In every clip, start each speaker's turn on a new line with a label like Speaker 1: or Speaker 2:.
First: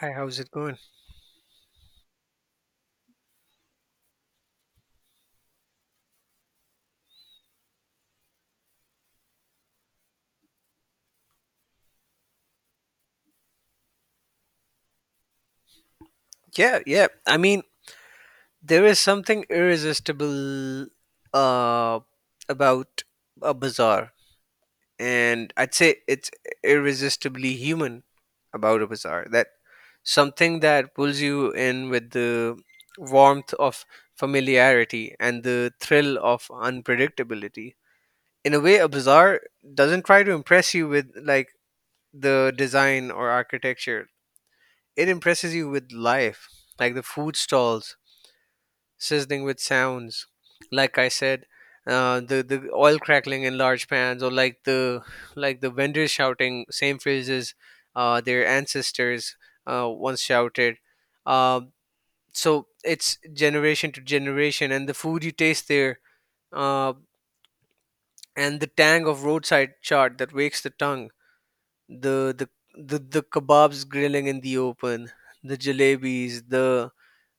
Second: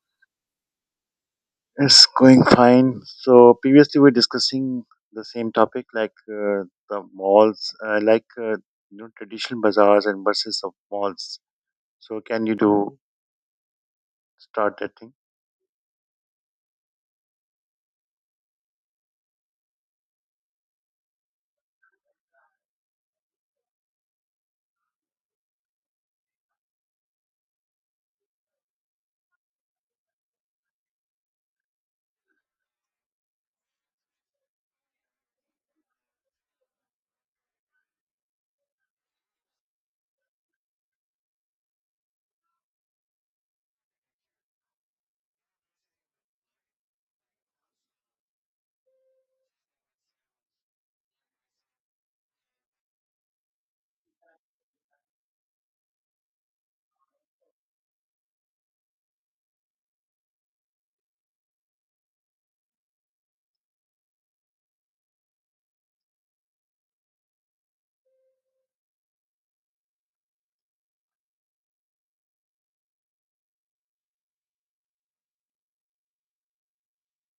Speaker 1: Hi, how's it going?
Speaker 2: It's going fine. So previously we were discussing the same topic, the malls, like traditional bazaars and versus of malls. So can you do start that thing?
Speaker 1: Yeah, yeah. I mean, there is something irresistible uh, about a bazaar, and I'd say it's irresistibly human about a bazaar. That something that pulls you in with the warmth of familiarity and the thrill of unpredictability. In a way, a bazaar doesn't try to impress you with like the design or architecture. It impresses you with life, like the food stalls sizzling with sounds. Like I said, the oil crackling in large pans, or like the vendors shouting same phrases their ancestors once shouted. Uh, so it's generation to generation, and the food you taste there, uh, and the tang of roadside chart that wakes the tongue. The the the kebabs grilling in the open, the jalebis, the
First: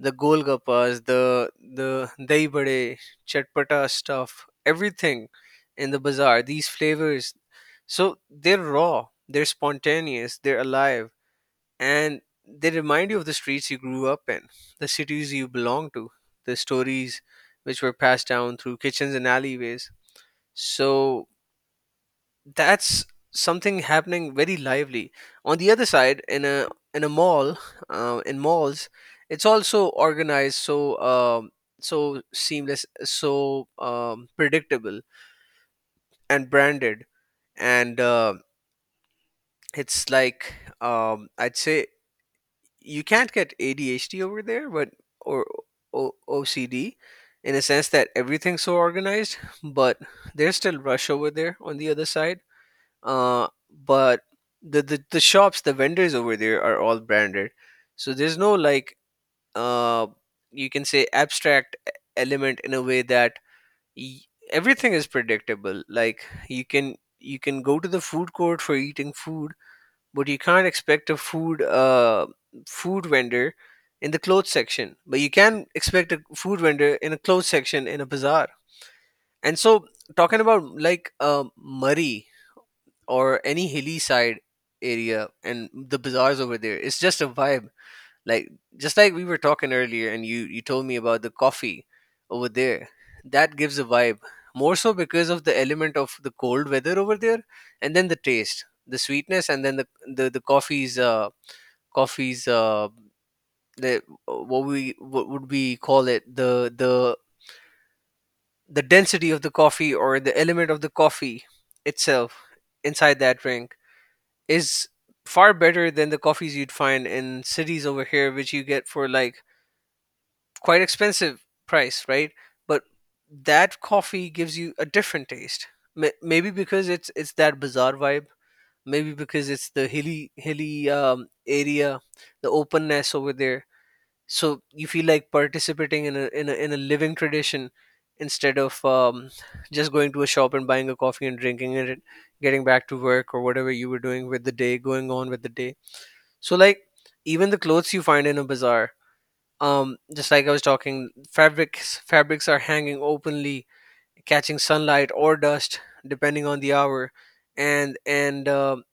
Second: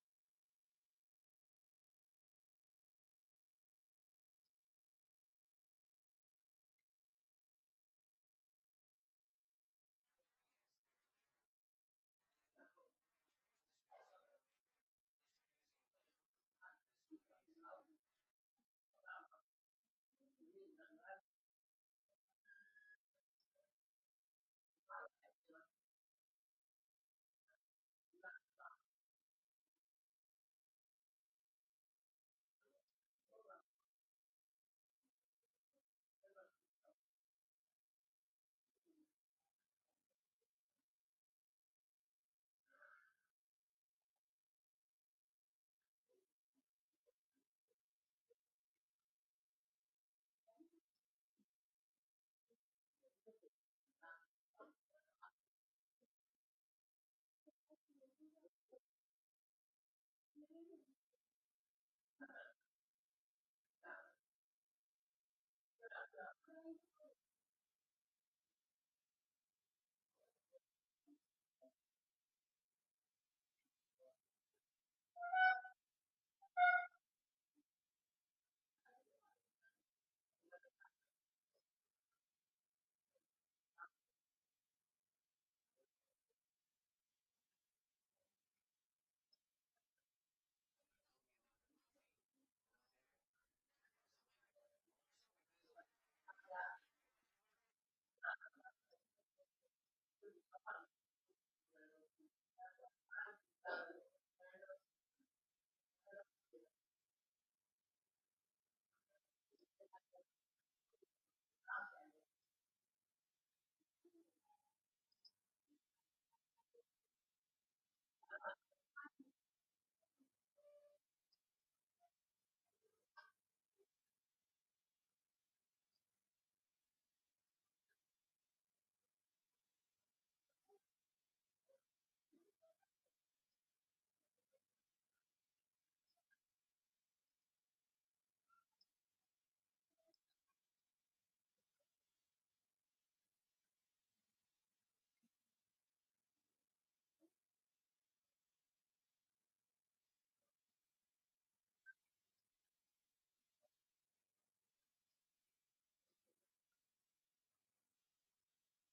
Speaker 1: the golgappas, the dahi bade, chatpata stuff, everything in the bazaar. These flavors, so they're raw, they're spontaneous, they're alive, and they remind you of the streets you grew up in, the cities you belong to, the stories which were passed down through kitchens and alleyways. So that's something happening very lively on the other side in a mall. In malls, it's also organized, so seamless, so predictable and branded, and it's like I'd say you can't get ADHD over there, but or OCD, in a sense that everything's so organized, but there's still rush over there on the other side. uh, but the shops, the vendors over there are all branded, so there's no like uh you can say abstract element, in a way that y- everything is predictable, like you can go to the food court for eating food, but you can't expect a food food vendor in the clothes section, but you can expect a food vendor in a clothes section in a bazaar. And so, talking about like Murray or any hilly side area, and the bazaars over there, it's just a vibe. Like, just like we were talking earlier, and you told me about the coffee over there that gives a vibe, more so because of the element of the cold weather over there, and then the taste, the sweetness, and then the the, the coffee's uh coffee's uh the, what would we call it, the density of the coffee, or the element of the coffee itself inside that drink, is far better than the coffees you'd find in cities over here, which you get for like quite expensive price, right? But that coffee gives you a different taste. Maybe because it's that bizarre vibe. Maybe because it's the hilly area, the openness over there. So you feel like participating in a living tradition, instead of just going to a shop and buying a coffee and drinking it, getting back to work or whatever you were doing with the day, going on with the day. So, like, even the clothes you find in a bazaar, just like I was talking, fabrics are hanging openly, catching sunlight or dust depending on the hour, and and um,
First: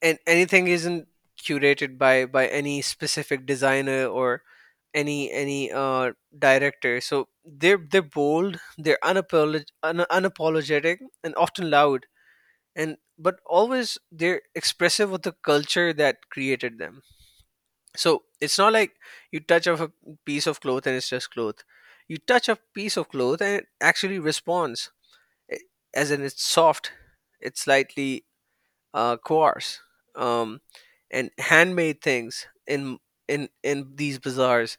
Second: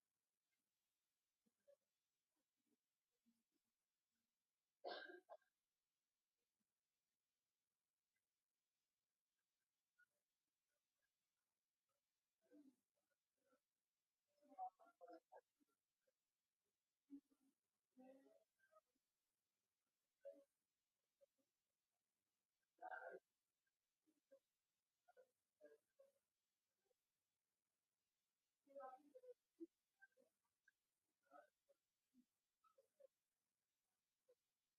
Speaker 1: and anything isn't curated by any specific designer or any director. So they're bold, they're unapologetic and often loud, and but always they're expressive of the culture that created them. So it's not like you touch of a piece of cloth and it's just cloth. You touch a piece of cloth and it actually responds. eh, as in, it's soft, it's slightly coarse, um, and handmade things in these bazaars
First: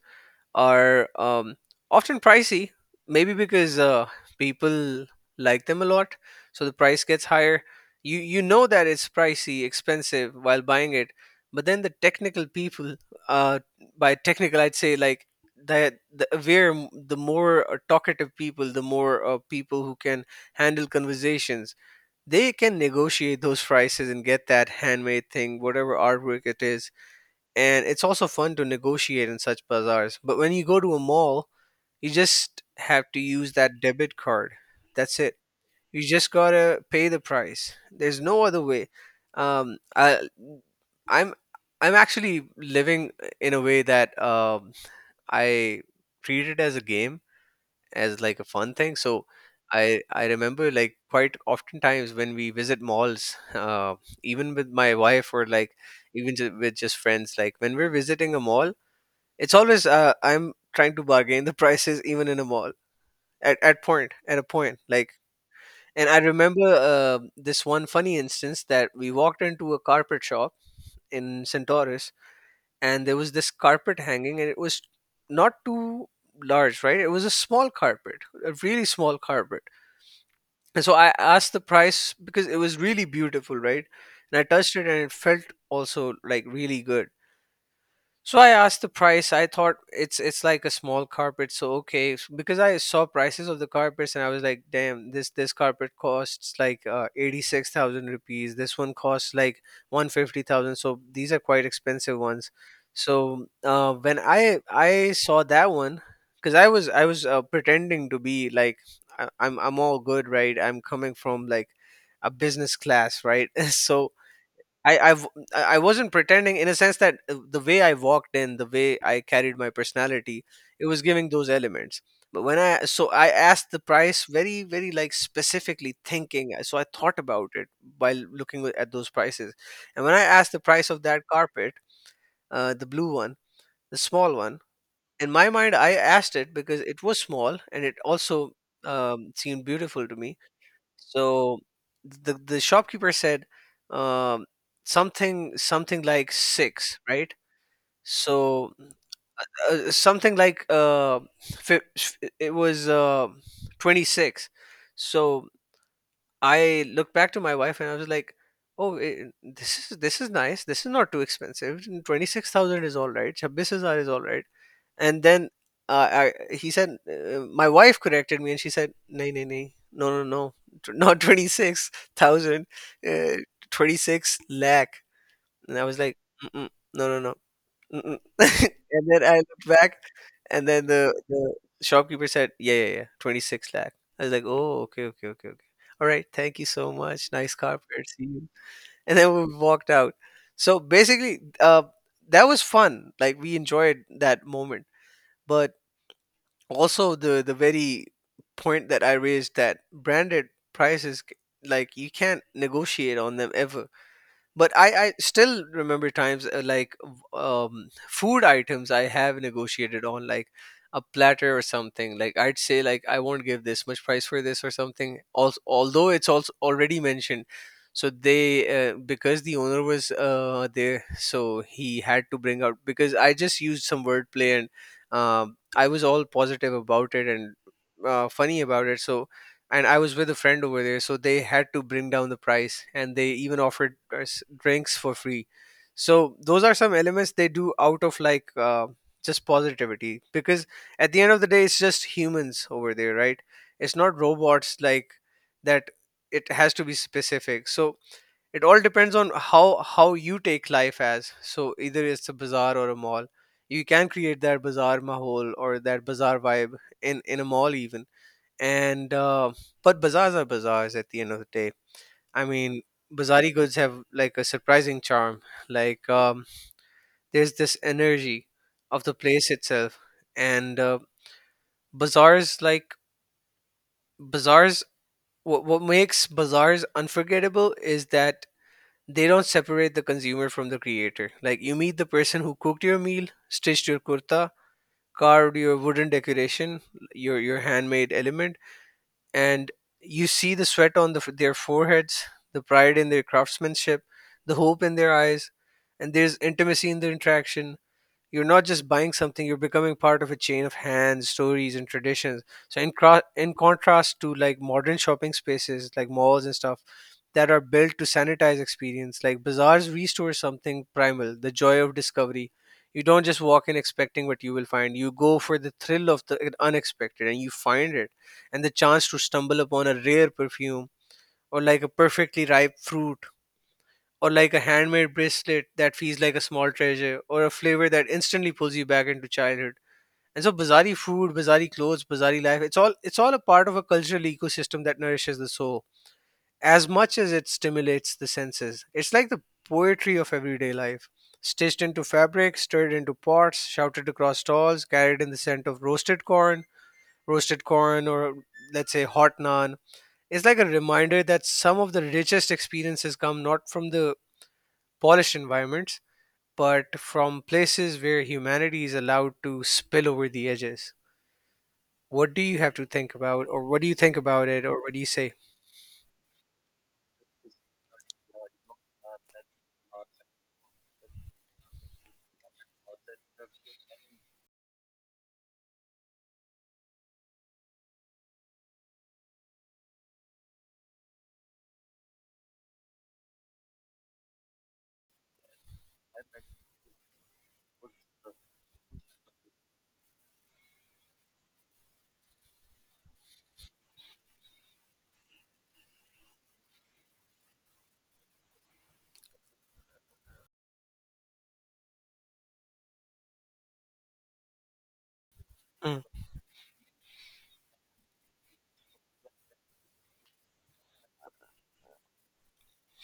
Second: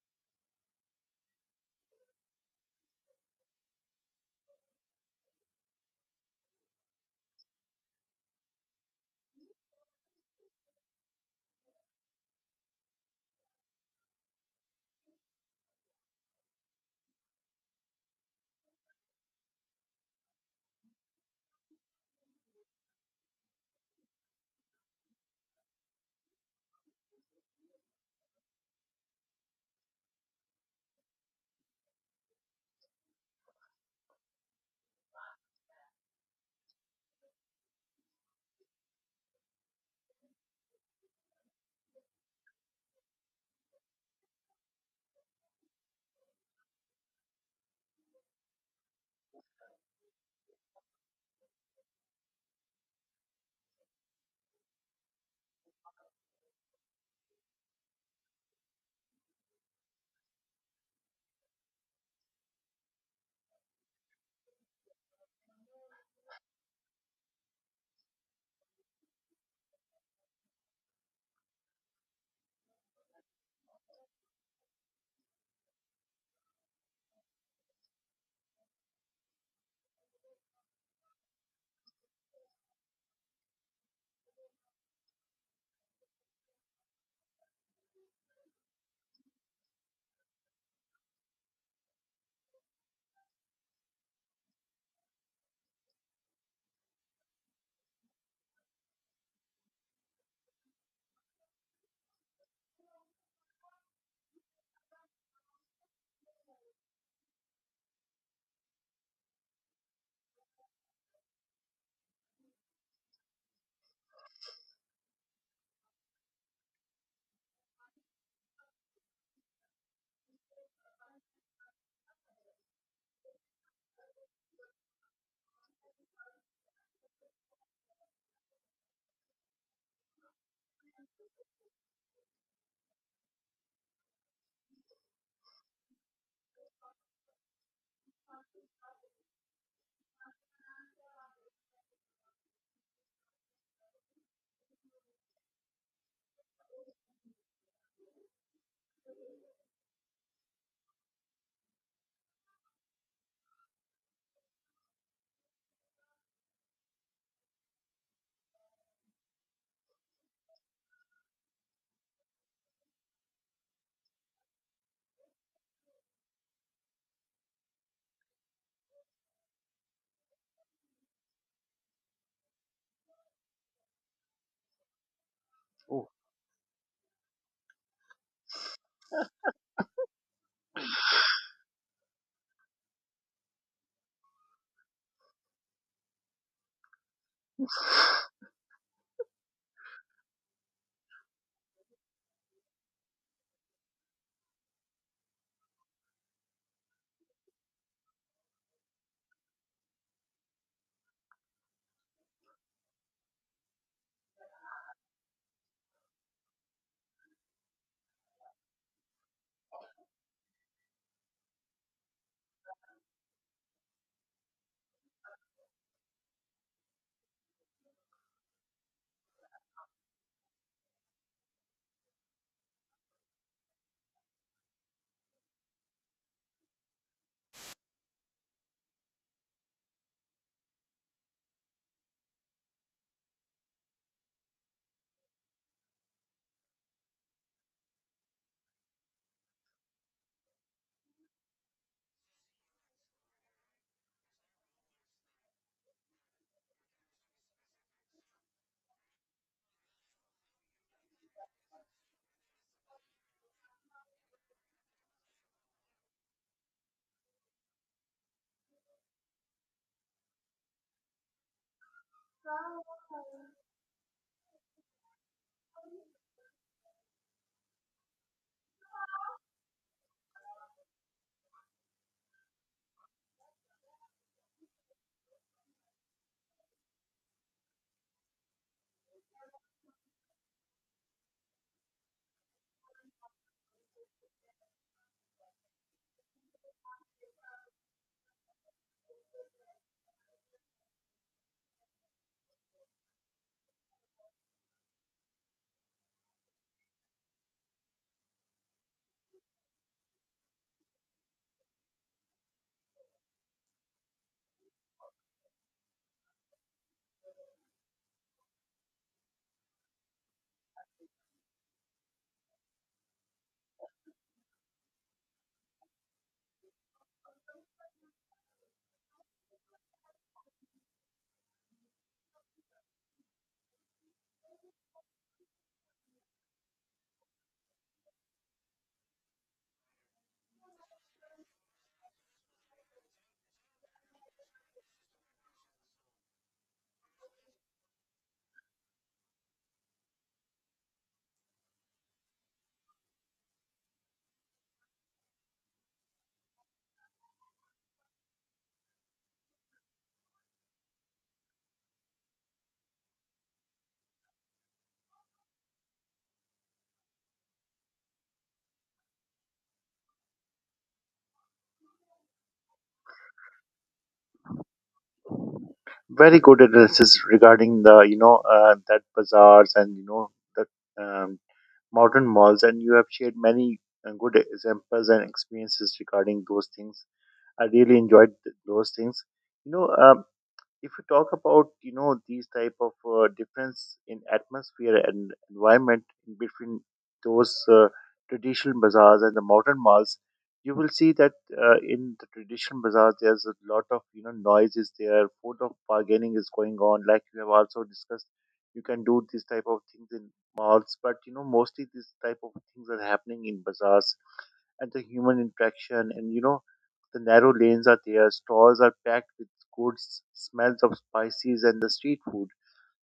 Speaker 1: are often pricey, maybe because people like them a lot, so the price gets higher. You know that it's pricey, expensive while buying it, but then the technical people, uh, by technical I'd say like the aware, the more talkative people, the more people who can handle conversations, they can negotiate those prices and get that handmade thing, whatever artwork it is, and it's also fun to negotiate in such bazaars. But when you go to a mall, you just have to use that debit card. That's it. You just gotta pay the price. There's no other way. Um, I, I'm I'm actually living in a way that, I treat it as a game, as like a fun thing. So I remember, like, quite often times when we visit malls, even with my wife or like even with just friends, like when we're visiting a mall, it's always, I'm trying to bargain the prices even in a mall, at a point, like. And I remember this one funny instance that we walked into a carpet shop in Centaurus, and there was this carpet hanging, and it was not too large, right? It was a small carpet, a really small carpet. And so I asked the price because it was really beautiful, right? And I touched it, and it felt also like really good. So I asked the price. I thought it's like a small carpet, so okay. Because I saw prices of the carpets and I was like, damn, this carpet costs like 86,000 rupees. This one costs like 150,000. So these are quite expensive ones. So when I saw that one, because I was pretending to be like, I'm all good, right? I'm coming from like a business class, right? So I I've, I wasn't pretending, in a sense that the way I walked in, the way I carried my personality, it was giving those elements. But when I so I asked the price very very like specifically thinking. So I thought about it while looking at those prices, and when I asked the price of that carpet, the blue one, the small one, in my mind I asked it because it was small and it also seemed beautiful to me, so the shopkeeper said, um, something like six, right? So, something like fi- it was 26. So I looked back to my wife and I was like, "Oh, this is nice. This is not too expensive. 26,000 is all right. Chabbis is all right." And then, he said, my wife corrected me and she said, "Nay, nay, nay, no, no, no, not 26,000, uh, 26 lakh." And I was
Speaker 2: Oh,
Speaker 1: like, mm-mm, "No, no, no." Mm-mm. And then I looked back, and then the shopkeeper said, "Yeah, yeah, yeah, 26 lakh." I was like, "Oh, okay, okay, okay, okay. All right, thank you so much. Nice carpet. See you." And then we walked out. So basically, that was fun. Like we enjoyed that moment, but also the very point that I raised, that branded prices, like you can't negotiate on them ever, but I still remember times like food items I have negotiated on, like a platter or something, like I'd say like I won't give this much price for this or something also, although it's also already mentioned. So they, because the owner was there, so he had to bring out because I just used some wordplay, and I was all positive about it and funny about it, so and I was with a friend over there, so they had to bring down the price, and they even offered us drinks for free. So those are some elements they do out of like just positivity, because at the end of the day, it's just humans over there, right? It's not robots like that. It has to be specific. So it all depends on how you take life as. So either it's a bazaar or a mall. You can create that bazaar mahol or that bazaar vibe in a mall even, and but bazaars are bazaars at the end of the day. I mean, bazaari goods have like a surprising charm, like, there's this energy of the place itself, and bazaars like bazaars what makes bazaars unforgettable is that they don't separate the consumer from the creator. Like, you meet the person who cooked your meal, stitched your kurta, carved your wooden decoration, your handmade element, and you see the sweat on their foreheads, the pride in their craftsmanship, the hope in their eyes, and there's intimacy in the interaction. You're not just buying something, you're becoming part of a chain of hands, stories, and traditions. So, in contrast to like modern shopping spaces like malls and stuff that are built to sanitize experience, like bazaars restore something primal, the joy of discovery. You don't just walk in expecting what you will find. You go for the thrill of the unexpected and you find it, and the chance to stumble upon a rare perfume or like a perfectly ripe fruit or like a handmade bracelet that feels like a small treasure, or a flavor that instantly pulls you back into childhood. And so bizarre food, bizarre clothes, bizarre life, it's all a part of a cultural ecosystem that nourishes the soul as much as it stimulates the senses. It's like the poetry of everyday life. Stitched into fabric, stirred into pots, shouted across stalls, carried in the scent of roasted corn or let's say hot naan. It's like a reminder that some of the richest experiences come not from the polished environments but from places where humanity is allowed to spill over the edges. What do you have to think about, or what do you think about it, or what do you say?
Speaker 2: very good analysis regarding the that bazaars and you know the um, modern malls, and you have shared many good examples and experiences regarding those things. I really enjoyed those things. You know, if you talk about you know these type of difference in atmosphere and environment in between those traditional bazaars and the modern malls, you will see that in the traditional bazaars there's a lot of you know noise is there, food of bargaining is going on, like you have also discussed. You can do this type of things in malls, but you know mostly these type of things are happening in bazaars and the human
Speaker 1: Mm,
Speaker 2: interaction, and you know the narrow lanes are there, stalls are packed with goods, smells of spices, and the street food.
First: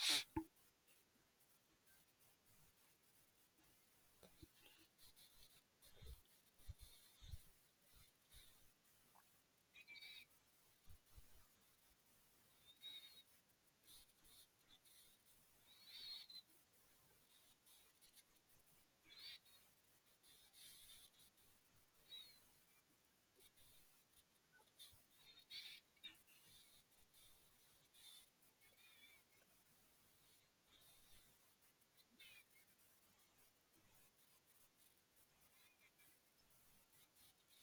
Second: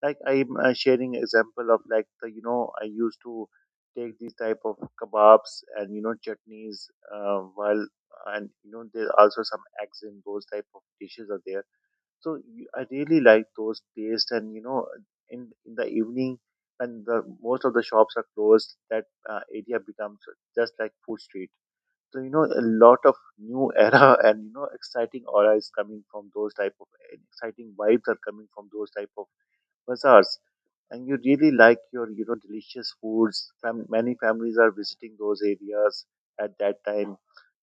Speaker 2: Like I'm Sharing example of like the you know I used to take these type of kebabs and you know chutneys while and you know there's also some eggs in those type of dishes are there. So I really like those taste and you know in the evening when the most of the shops are closed, that area becomes just like food street. So you know a lot of new era and you know exciting aura is coming from those type of eh, exciting vibes are coming from those type of bazaars, and you really like your you know delicious foods. Many families are visiting those areas at that time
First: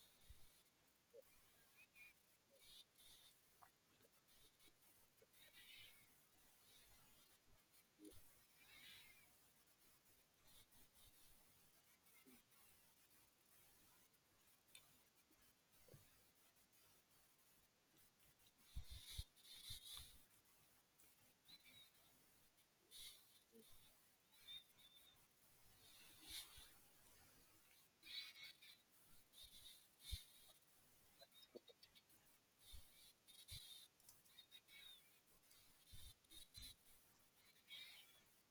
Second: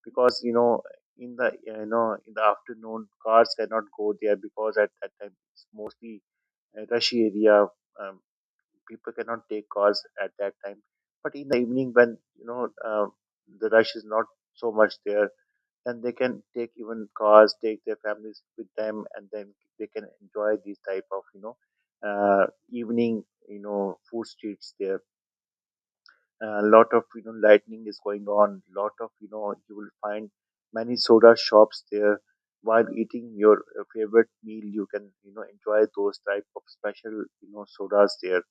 Speaker 2: because you know in the eh, you know in the afternoon cars cannot go there because at that time it's mostly a rushy area. Um, People cannot take cars at that time, but in the evening when you know the rush is not so much there, then they can take even cars, take their families with them, and then they can enjoy these type of you know evening you know food streets there. A lot of you know lightning is going on. Lot of you know you will find many soda shops there. While eating your favorite meal, you can you know enjoy those type of special you know sodas there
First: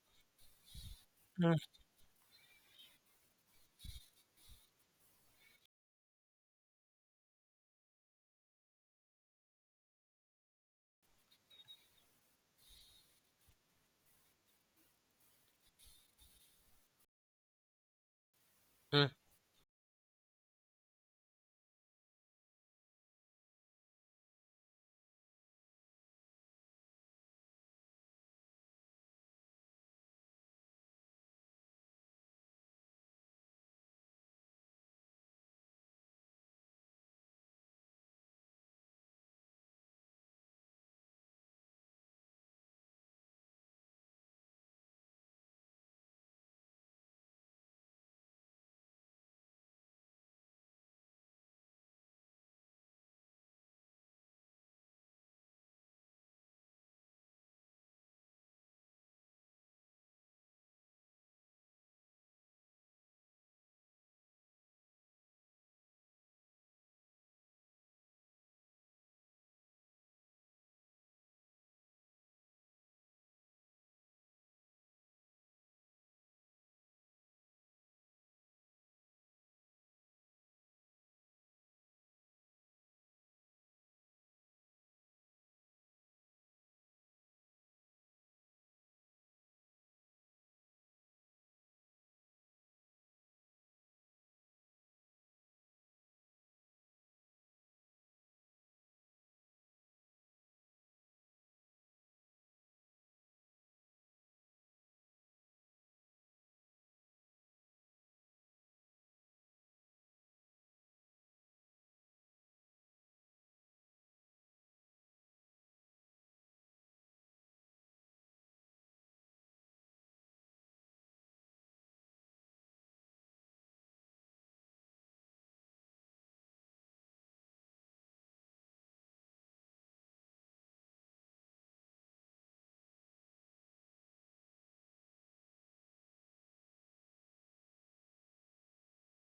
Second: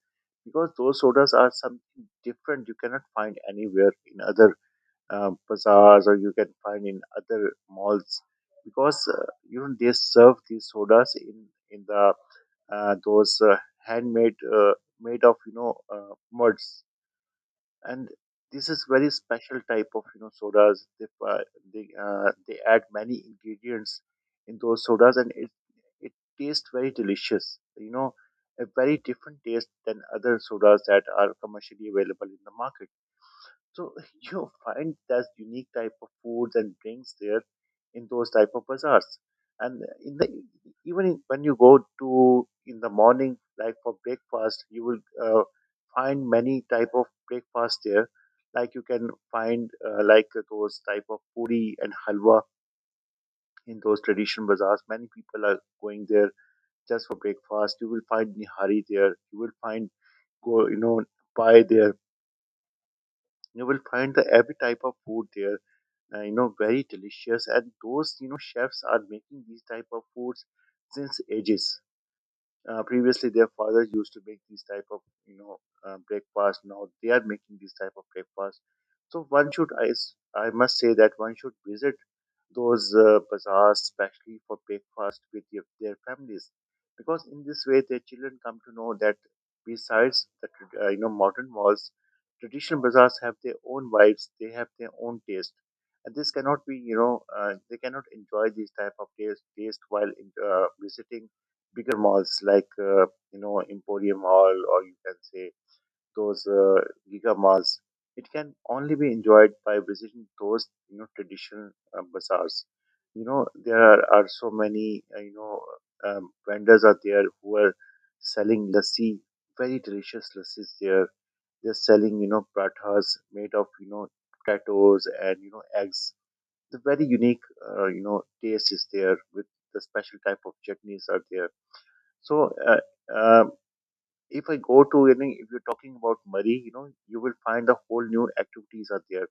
Speaker 2: because those sodas are
Speaker 1: mm,
Speaker 2: something different. You cannot find anywhere in other bazaars, or you can find in other malls because you know they serve these sodas in the those handmade made of you know muds, and this is very
Speaker 1: mm.
Speaker 2: special type of you know sodas they add many ingredients in those sodas and it tastes very delicious, you know, a very different taste than other sodas that are commercially available in the market. So you find this unique type of foods and drinks there in those type of bazaars. And in the even in, when you go to in the morning, like for breakfast, you will find many type of breakfast there. Like you can find those type of puri and halwa in those traditional bazaars. Many people are going there just for breakfast. You will find nihari there. You will find go you know pie there. You will find the every type of food there, you know, very delicious, and those you know chefs are making these type of foods since ages. Previously their fathers used to make these type of you know breakfast, now they are making these type of breakfast. So one should I must say that one should visit those bazaars, especially for breakfast with your, their families, because in this way their children come to know that besides the you know modern malls, traditional bazaars have their own vibes, they have their own taste, and this cannot be you know they cannot enjoy these type of taste while in, visiting bigger malls like you know Emporium Mall, or you can say those giga malls. It can only be enjoyed by visiting those you know traditional bazaars. You know are so many vendors are there who are selling lassi, very delicious lassis there. They're selling you know pratas made of you know potatoes and you know eggs. The very unique you know taste is there with the special type of chutneys are there. So uh, if I go to any, if you're talking about Murray, you know, you will find the whole new activities are there.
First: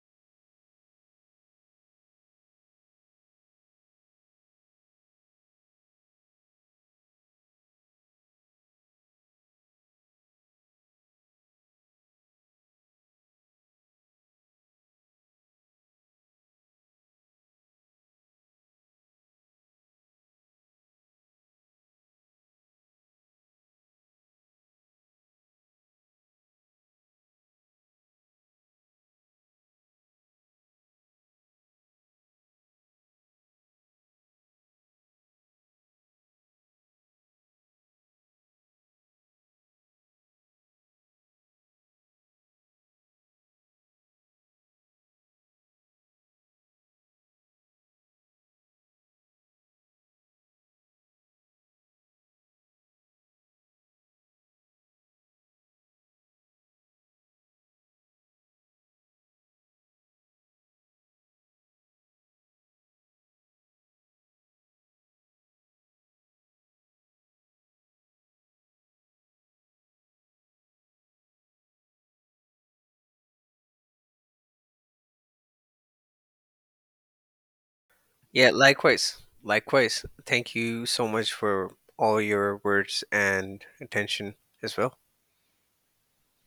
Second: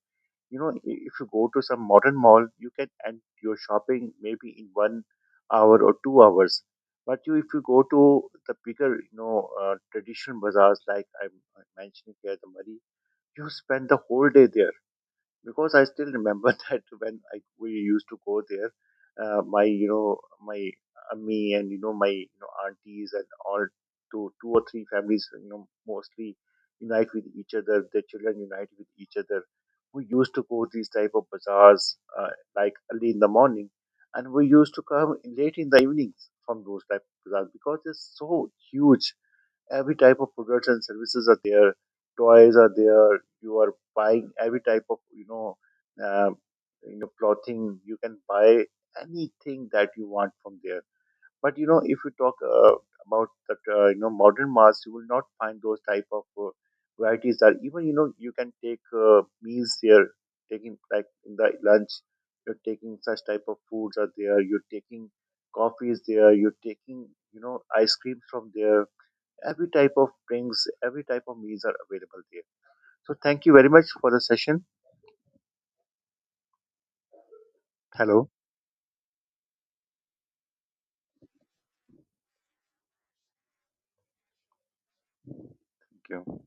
Speaker 2: You know, if you go to some modern mall, you can end your shopping maybe in 1 hour or 2 hours. But you, if you go to the bigger, you know, traditional bazaars like I'm mentioning here, the Murray, you spend the whole day there because I still remember that when I, we used to go there, my you know my me and you know my you know aunties and all two or three families you know mostly unite with each other. Their children unite with each other. We used to go these type of bazaars like early in the morning, and we used to come late in the evenings from those type of bazaars because they're so huge. Every type of products and services are there, toys are there, you are buying every type of um, you know clothing, you can buy anything that you want from there. But you know if you talk about that you know modern mass, you will not find those type of varieties, that even you know you can take meals there, taking like in the lunch, you're taking such type of foods are there, you're taking coffees there, you're taking you know ice creams from there. Every type of drinks, every type of meals are available there. So thank you very much for the session. Hello.
Speaker 1: Yeah, likewise. Likewise. Thank you so much for all your words and attention as well.
Speaker 2: Thank you.